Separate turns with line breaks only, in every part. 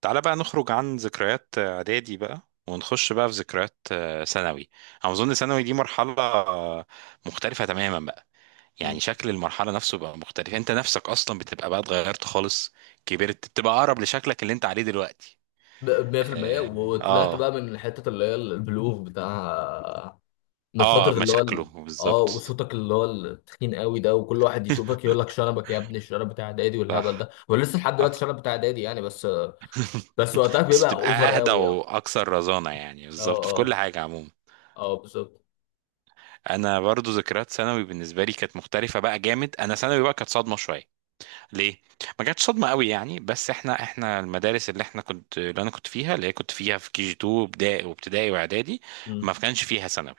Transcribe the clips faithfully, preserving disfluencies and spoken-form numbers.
تعالى بقى نخرج عن ذكريات اعدادي بقى ونخش بقى في ذكريات آه، ثانوي. انا اظن ثانوي دي مرحله آه، مختلفه تماما بقى.
مم.
يعني شكل المرحله نفسه بقى مختلف، انت نفسك اصلا بتبقى بقى اتغيرت خالص، كبرت بتبقى اقرب لشكلك اللي انت عليه دلوقتي.
ب- مية في المية وطلعت بقى
اه.
من حتة اللي هي البلوغ بتاع من
اه. آه،
فترة اللي هو
مشاكله
ال- اه،
بالظبط.
وصوتك اللي هو التخين قوي ده، وكل واحد يشوفك يقول لك شنبك يا ابني، الشنب بتاع اعدادي والهبل ده،
صح.
ولسه لحد دلوقتي
صح.
الشنب بتاع اعدادي يعني. بس بس وقتها
بس
بيبقى
بتبقى
اوفر
اهدى
قوي يعني.
واكثر رزانه يعني،
اه
بالظبط في كل
اه.
حاجه عموما.
اه بالظبط.
انا برضو ذكريات ثانوي بالنسبه لي كانت مختلفه بقى جامد. انا ثانوي بقى كانت صدمه شويه. ليه؟ ما جاتش صدمه قوي يعني، بس احنا احنا المدارس اللي احنا كنت اللي انا كنت فيها اللي هي كنت فيها في كي جي اتنين، ابتدائي وابتدائي واعدادي،
مم.
ما كانش فيها ثانوي.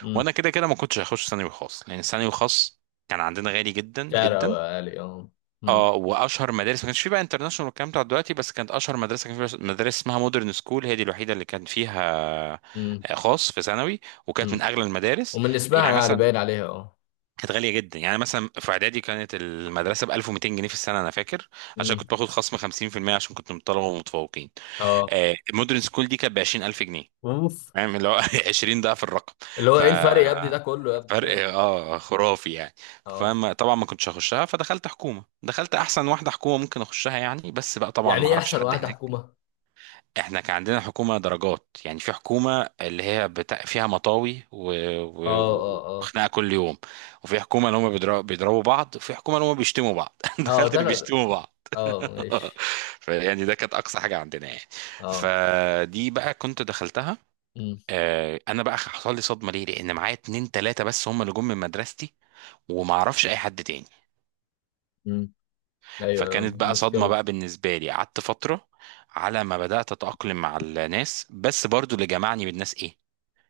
مم.
وانا كده كده ما كنتش هخش ثانوي خاص لان ثانوي خاص كان عندنا غالي جدا
شعر قوي
جدا.
عالي اه. مم.
اه. واشهر مدارس ما كانش فيه بقى انترناشونال والكلام بتاع دلوقتي، بس كانت اشهر مدرسه كان فيها مدرسه اسمها مودرن سكول، هي دي الوحيده اللي كان فيها
مم.
آه، خاص في ثانوي، وكانت من
مم.
اغلى المدارس.
ومن اسمها
يعني
يعني
مثلا
باين عليها اه.
كانت غالية جدا. يعني مثلا في إعدادي كانت المدرسة ب ألف ومئتين جنيه في السنة أنا فاكر. عشان
مم.
كنت باخد خصم خمسين في المية عشان كنت من الطلبة ومتفوقين.
اه.
آه، المودرن سكول دي كانت ب عشرين ألف جنيه،
اوف.
فاهم اللي هو عشرين ضعف الرقم.
اللي هو
ف
ايه الفرق يا ابني ده كله؟ يا ابني فاهم.
فرق اه خرافي يعني.
اه.
فما طبعا ما كنتش هخشها، فدخلت حكومة، دخلت أحسن واحدة حكومة ممكن أخشها يعني، بس بقى طبعا
يعني
ما
ايه
أعرفش
احسن
حد
واحدة
هناك.
حكومة؟
احنا كان عندنا حكومة درجات، يعني في حكومة اللي هي بتا... فيها مطاوي و...
اه
و...
اه.
و-
اه
وخناقة كل يوم. وفي حكومة اللي هم بيضربوا بيضربوا بعض، وفي حكومة اللي هم بيشتموا بعض.
اه.
دخلت
ده
اللي
انا.
بيشتموا بعض.
اه ماشي.
فيعني ده كانت أقصى حاجة عندنا يعني.
اه.
فدي بقى كنت دخلتها.
امم.
آه، أنا بقى حصل لي صدمة ليه، لأن معايا اتنين تلاتة بس هم اللي جم من مدرستي، وما اعرفش اي حد تاني.
امم. ايوه أيوة،
فكانت بقى صدمة
مشكلة.
بقى بالنسبة لي، قعدت فترة على ما بدأت أتأقلم مع الناس. بس برضو اللي جمعني بالناس إيه؟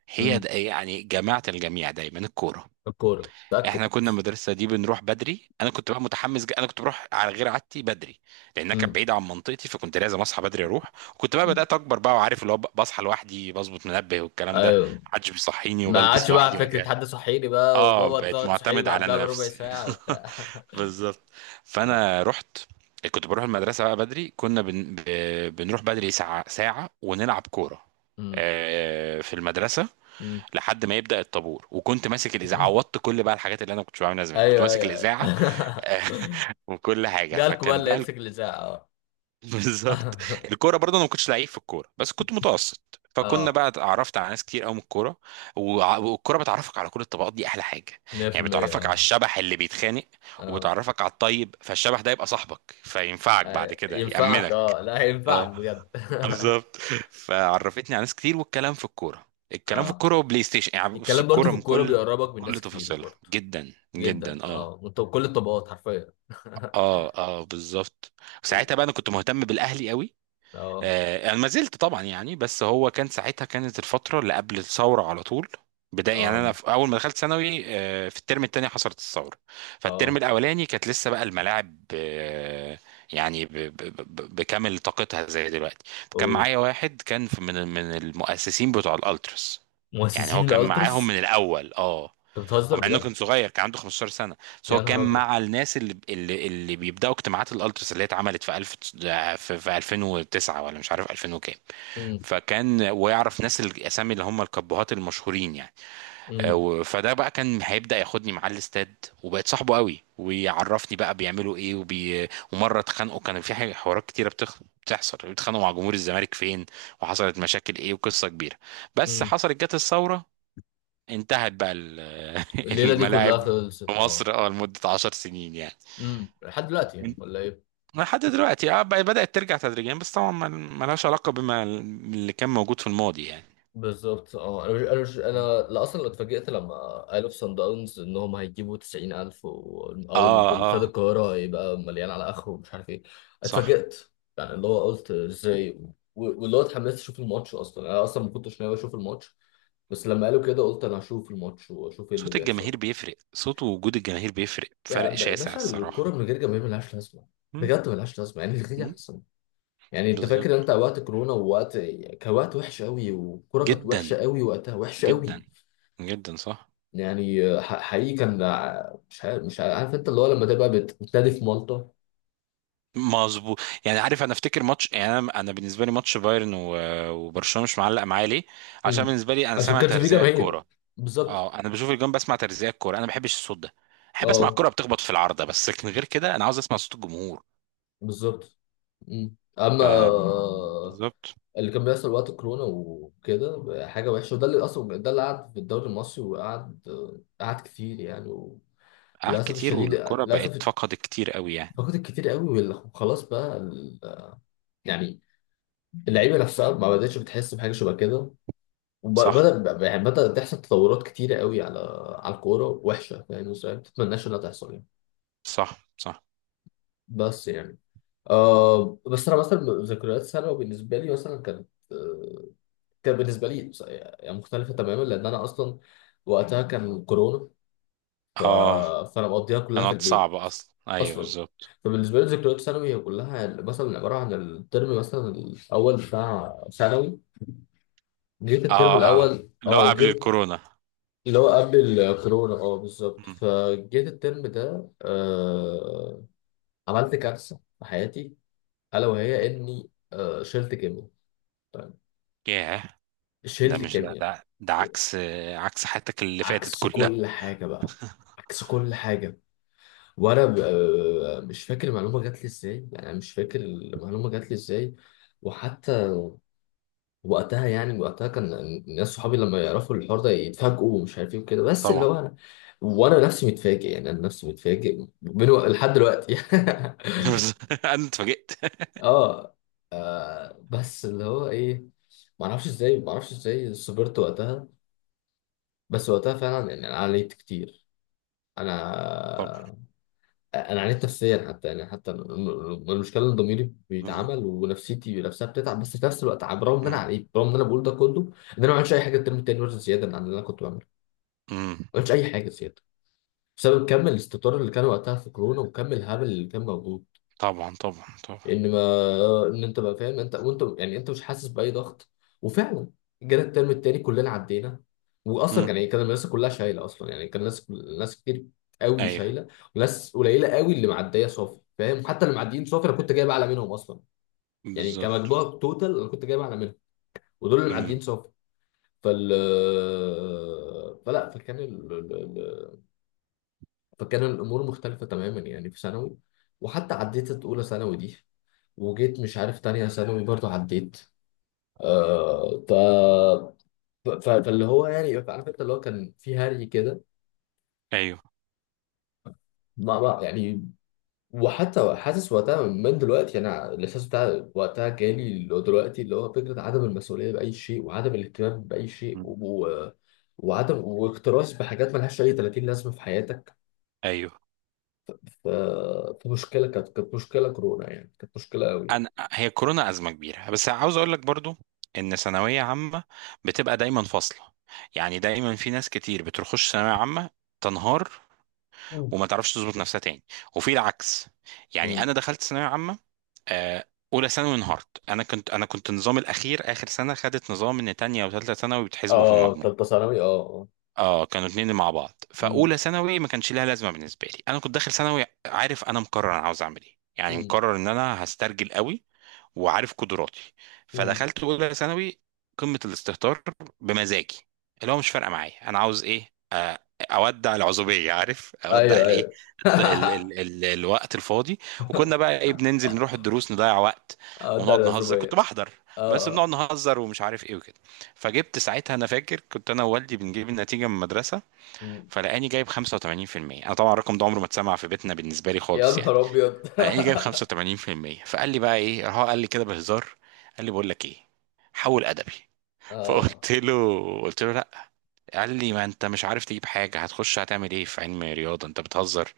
هي
امم.
د- يعني جماعة الجميع دايما الكورة.
الكورة متأكد.
احنا كنا المدرسة دي بنروح بدري. انا كنت بقى متحمس جدا. انا كنت بروح على غير عادتي بدري لانها كانت
امم.
بعيدة عن منطقتي، فكنت لازم اصحى بدري اروح. وكنت بقى بدأت اكبر بقى وعارف اللي هو ب- بصحى لوحدي، بظبط منبه والكلام ده،
ايوه.
محدش بيصحيني،
ما
وبلبس
عادش بقى
لوحدي وأجهز.
فكرة حد صحيني بقى،
اه
وبابا
بقيت
تقعد تصحيني
معتمد
بقى
على
قبلها بربع
نفسي.
ساعة وبتاع.
بالظبط.
اه.
فانا رحت كنت بروح المدرسه بقى بدري. كنا بن... ب... بنروح بدري ساعه ساعه ونلعب كوره
امم.
آه، في المدرسه،
امم.
لحد ما يبدا الطابور. وكنت ماسك الاذاعه، عوضت كل بقى الحاجات اللي انا ما كنتش بعملها زمان. كنت
ايوه
ماسك
ايوه
الاذاعه
ايوه.
وكل حاجه.
جالكوا بقى
فكان
اللي
بقى
يمسك الإذاعة،
بالظبط.
اه.
الكوره برضه انا ما كنتش لعيب في الكوره بس كنت متوسط، فكنا
اه.
بقى اتعرفت على ناس كتير قوي من الكوره. وع- والكوره بتعرفك على كل الطبقات، دي احلى حاجه. يعني
مية في المية.
بتعرفك على
اه
الشبح اللي بيتخانق،
اه.
وبتعرفك على الطيب. فالشبح ده يبقى صاحبك فينفعك بعد
أيوة.
كده
ينفعك،
يأمنك.
اه لا، ينفعك
اه
بجد.
بالظبط. فعرفتني على ناس كتير، والكلام في الكوره، الكلام في
اه.
الكوره وبلاي ستيشن. يعني بص
الكلام برضو
الكوره
في
من
الكورة
كل
بيقربك من
كل
ناس كتير
تفاصيلها
برضو.
جدا
جدا
جدا. اه.
اه، وانت بكل الطبقات حرفيا.
اه. اه بالظبط. ساعتها
أوه.
بقى انا كنت مهتم بالاهلي قوي.
اه
آه، انا ما زلت طبعا يعني، بس هو كان ساعتها كانت الفتره اللي قبل الثوره على طول، بداية. يعني
اه
انا في اول ما دخلت ثانوي آه، في الترم الثاني حصلت الثوره. فالترم
اه
الاولاني كانت لسه بقى الملاعب آه، يعني ب- ب- ب- بكامل طاقتها زي دلوقتي. كان
اه.
معايا واحد كان في- من من المؤسسين بتوع الالتراس، يعني
مؤسسين
هو كان معاهم
الالترس.
من الاول اه.
انت
هو
بتهزر
مع انه
بجد.
كان صغير كان عنده 15 سنه، بس هو
يا نهار
كان
ابيض.
مع الناس اللي اللي, اللي بيبداوا اجتماعات الالتراس اللي هي اتعملت في ألفين في, في ألفين وتسعة ولا مش عارف ألفين وكام.
أمم،
فكان ويعرف ناس الاسامي اللي هم الكبهات المشهورين يعني. آه،
أمم،
و- فده بقى كان هيبدا ياخدني معاه الاستاد، وبقت صاحبه قوي، ويعرفني بقى بيعملوا ايه وبي... ومره اتخانقوا. كان في حاجه حوارات كتيره بتخ... بتحصل بيتخانقوا مع جمهور الزمالك فين، وحصلت مشاكل ايه وقصه كبيره. بس
أمم.
حصلت جت الثوره، انتهت بقى ال-
الليلة دي كلها
الملاعب في
خلصت اه.
مصر اه لمده 10 سنين يعني.
أمم، لحد دلوقتي
يعني
ولا ايه؟
لحد دلوقتي اه بقى- بدأت ترجع تدريجيا، بس طبعا ما- ملهاش علاقة بما اللي كان موجود في الماضي يعني.
بالظبط. اه انا مش انا مش
مم.
انا لا اصلا اتفاجئت لما قالوا في صن داونز ان هم هيجيبوا تسعين الف و... او
اه.
ال- استاد
اه.
القاهره هيبقى مليان على اخره ومش عارف ايه.
صح.
اتفاجئت. يعني اللي هو قلت ازاي. و... واللي هو اتحمست اشوف الماتش. اصلا انا اصلا ما كنتش ناوي اشوف الماتش. بس لما قالوا كده قلت انا هشوف الماتش واشوف ايه اللي
صوت الجماهير
بيحصل.
بيفرق، صوت ووجود الجماهير بيفرق
يا
فرق
ب-
شاسع
باشا، الكوره
الصراحة.
من غير جماهير ملهاش لازمه.
مم.
بجد ملهاش لازمه. يعني الغي
مم.
احسن. يعني انت
بالظبط.
فاكر انت وقت كورونا، ووقت كان وقت وحش قوي، والكوره كانت
جدا.
وحشه قوي وقتها، وحشه
جدا.
قوي.
جدا. صح.
يعني آه، ح- حقيقي كان ع- مش عارف، مش عارف انت اللي هو لما تبقى بت- بتنادي في مالطا.
مظبوط. يعني عارف انا افتكر ماتش، يعني انا انا بالنسبه لي ماتش بايرن و- وبرشلونه مش معلق معايا ليه؟ عشان
امم.
بالنسبه لي انا
عشان ما
سامع
كانش في
ترزيع
جماهير.
الكوره.
بالظبط.
اه انا بشوف الجون بسمع ترزيع الكوره، انا ما بحبش الصوت ده. احب اسمع
اه
الكوره بتخبط في العارضه بس، لكن غير كده انا عاوز اسمع صوت الجمهور.
بالظبط. مم. اما، آه،
بالظبط.
اللي كان بيحصل وقت الكورونا وكده حاجه وحشه، وده اللي اصلا، ده اللي قعد في الدوري المصري. وقعد، آه، قعد كتير يعني.
اه
للاسف
كتير،
الشديد،
والكرة بقت
للاسف.
فقدت كتير قوي يعني.
فقدت كتير قوي وال- وخلاص بقى ال- يعني اللعيبه نفسها ما بداتش بتحس بحاجه شبه كده.
صح.
وبدأ يعني بدأت تحصل تطورات كتيرة قوي على على الكورة وحشة، فاهم ازاي؟ ما تتمناش انها تحصل يعني.
صح. صح.
بس يعني، آه، بس انا مثلا ذكريات ثانوي بالنسبة لي مثلا كانت آه، كان بالنسبة لي بص- يعني مختلفة تماما، لأن أنا أصلا وقتها كان كورونا. ف...
اه
فأنا مقضيها كلها في
كانت
البيت
صعبة اصلا، ايوه
أصلا.
بالظبط.
فبالنسبة لي ذكريات ثانوي هي كلها مثلا عبارة عن الترم مثلا الأول بتاع ثانوي. جيت الترم
اه. اه.
الأول،
لا
اه
قبل
جيت
الكورونا.
اللي هو قبل الكورونا، اه بالظبط.
مم.
فجيت الترم ده، آه، عملت كارثة في حياتي. ألا وهي إني آه شلت كيمياء. طيب.
ياه. ده
شلت
مش ده
كيمياء.
ده, ده عكس، عكس حياتك اللي فاتت
عكس
كلها.
كل حاجة بقى. عكس كل حاجة. وأنا ب- آه مش فاكر المعلومة جات لي إزاي يعني، أنا مش فاكر المعلومة جات لي إزاي. وحتى وقتها، يعني وقتها، كان الناس صحابي لما يعرفوا الحوار ده يتفاجئوا ومش عارف ايه وكده. بس اللي
طبعا.
هو انا، وانا نفسي متفاجئ يعني، انا نفسي متفاجئ من وق- لحد دلوقتي.
بس انا اتفاجئت.
اه. آه، بس اللي هو ايه. ما اعرفش ازاي، ما اعرفش ازاي صبرت وقتها. بس وقتها فعلا يعني انا عليت كتير.
طبعا.
انا انا عانيت نفسيا حتى، يعني حتى الم- المشكله ان ضميري
بالظبط.
بيتعمل ونفسيتي نفسها بتتعب. بس في نفس الوقت عم- رغم ان انا
مم.
عانيت، رغم ان انا بقول ده كله، ان انا ما عملتش اي حاجه الترم التاني مثلا زياده عن اللي انا كنت بعمله.
مم.
ما عملتش اي حاجه زياده بسبب كم الاستطار اللي كان وقتها في كورونا وكم الهبل اللي كان موجود.
طبعا طبعا طبعا.
ان ما ان انت بقى فاهم، انت وانت يعني انت مش حاسس باي ضغط. وفعلا جانا الترم التاني كلنا عدينا. واصلا
مم.
كان يعني كان المدرسه كلها شايله اصلا. يعني كان ناس، ناس كتير قوي
ايوه
شايله. وناس قليله قوي اللي معديه صافي، فاهم؟ حتى اللي معديين صافي انا كنت جايب اعلى منهم اصلا. يعني
بالظبط.
كمجموع توتال انا كنت جايب اعلى منهم، ودول اللي
امم.
معديين صافي. فال فلا فكان ال... ال- ال- فكان الامور مختلفه تماما يعني في ثانوي. وحتى عديت اولى ثانوي دي، وجيت مش عارف تانية ثانوي برضه عديت. آه، ف... ف... فاللي هو يعني عارف انت اللي هو كان في هري كده.
ايوه.
ما ما يعني وحتى حاسس وقتها من دلوقتي، انا الاحساس بتاع وقتها جالي اللي هو دلوقتي، اللي هو فكره عدم المسؤوليه باي شيء، وعدم الاهتمام باي شيء،
مم.
و... وعدم واكتراث بحاجات ملهاش اي ثلاثين لازمه في حياتك.
ايوه.
ف... فمشكله كانت، كانت مشكله كورونا يعني، كانت مشكله قوي.
انا هي كورونا ازمه كبيره، بس عاوز اقول لك برضو ان ثانويه عامه بتبقى دايما فاصله. يعني دايما في ناس كتير بتخش ثانويه عامه تنهار
مم.
وما تعرفش تظبط نفسها تاني، وفي العكس. يعني
امم.
انا دخلت ثانويه عامه آه، اولى ثانوي انهارت. انا كنت انا كنت نظام الاخير اخر سنه خدت نظام ان تانية وثالثه ثانوي بتحسبوا في
اه
المجموع.
تالتة ثانوي، اه اه.
اه كانوا اتنين مع بعض.
امم.
فاولى ثانوي ما كانش لها لازمه بالنسبه لي، انا كنت داخل ثانوي عارف، انا مقرر انا عاوز اعمل ايه يعني،
امم.
مقرر ان انا هسترجل قوي وعارف قدراتي.
امم.
فدخلت اولى ثانوي قمه الاستهتار بمزاجي، اللي هو مش فارقه معايا انا عاوز ايه، اودع العزوبيه عارف، اودع
ايوه
الايه،
ايوه.
الد- ال ال ال الوقت الفاضي. وكنا بقى ايه؟ بننزل نروح الدروس نضيع وقت
اه بتاع
ونقعد نهزر. كنت
الأشوبية.
بحضر
اه.
بس بنقعد
آه.
نهزر ومش عارف ايه وكده. فجبت ساعتها انا فاكر، كنت انا ووالدي بنجيب النتيجه من المدرسه،
مم.
فلقاني جايب خمسة وثمانين في المية. انا طبعا الرقم ده عمره ما اتسمع في بيتنا بالنسبه لي
يا
خالص يعني.
نهار أبيض.
لقاني جايب خمسة وتمانين بالمية. فقال لي بقى ايه؟ راح هو قال لي كده بهزار، قال لي بقول لك ايه؟ حول ادبي.
اه.
فقلت له قلت له لا. قال لي ما انت مش عارف تجيب حاجه، هتخش هتعمل ايه في علم رياضه؟ انت بتهزر.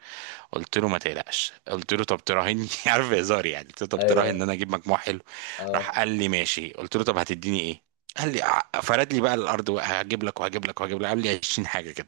قلت له ما تقلقش، قلت له طب تراهني عارف هزار يعني، قلت له طب
أيوه
تراهن ان
أيوة.
انا اجيب مجموع حلو.
اه
راح قال لي ماشي. قلت له طب هتديني ايه؟ قال لي ع- فرد لي بقى الارض، وهجيب لك وهجيب لك وهجيب لك. قال لي 20 حاجه.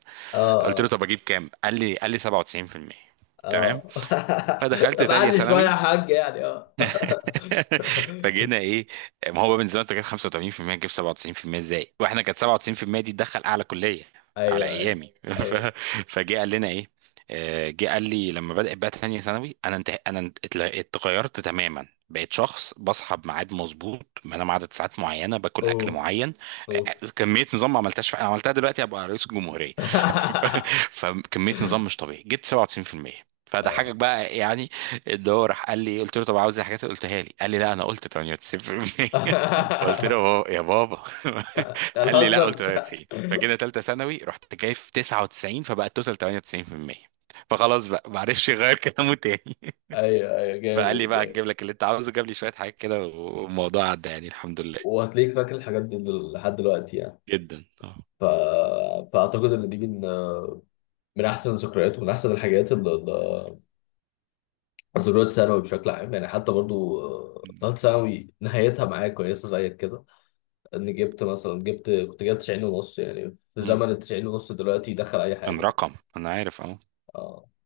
قلت له
اه
طب اجيب كام؟ قال لي قال لي سبعة وتسعين في المية. تمام.
اه اه.
فدخلت
طب
تانية
علي شوية يا
ثانوي.
حاج يعني، اه.
فجينا ايه؟ ما هو بقى من زمان انت جايب خمسة وثمانين في المية، تجيب سبعة وتسعين في المية ازاي؟ واحنا كانت سبعة وتسعين في المية دي تدخل اعلى كلية على
أيوه أيوه
ايامي. ف...
أيوه.
فجه قال لنا ايه؟ آه، جه قال لي لما بدأت بقى تانية ثانوي انا انت... انا انت- اتل- اتغيرت تماما، بقيت شخص بصحى بميعاد مظبوط، بنام عدد ساعات معينه، باكل اكل
أوف.
معين. آه،
أوف.
آه، كميه نظام ما عملتهاش في... عملتها دلوقتي ابقى رئيس الجمهوريه. فكميه نظام مش طبيعي جبت سبعة وتسعين في المية، فده حاجه بقى يعني. اللي هو راح قال لي، قلت له طب عاوز الحاجات اللي قلتها لي، قال لي لا انا قلت تمنية وتسعين بالمية. قلت له بابا- يا بابا. قال لي لا قلت
الحسن.
تمنية وتسعين. فجينا ثالثه ثانوي رحت جايب تسعة وتسعين، فبقى التوتال ثمانية وتسعين في المية. فخلاص بقى معرفش يغير كلامه تاني.
ايوه ايوه،
فقال لي
جامد
بقى
جامد.
هجيب لك اللي انت عاوزه، جاب لي شويه حاجات كده، والموضوع عدى يعني الحمد لله.
وهتلاقيك فاكر الحاجات دي دل- لحد دلوقتي يعني.
جدا اه.
ف... فاعتقد ان دي من من احسن الذكريات ومن احسن الحاجات اللي، ذكريات ثانوي بشكل عام يعني. حتى برضو، آه، ثالث ثانوي نهايتها معايا كويسه زيك كده. ان جبت مثلا، جبت كنت جايب تسعين ونص، يعني في
مم.
زمن ال تسعين ونص دلوقتي يدخل اي
كان
حاجه يعني.
رقم، انا عارف. اه.
اه.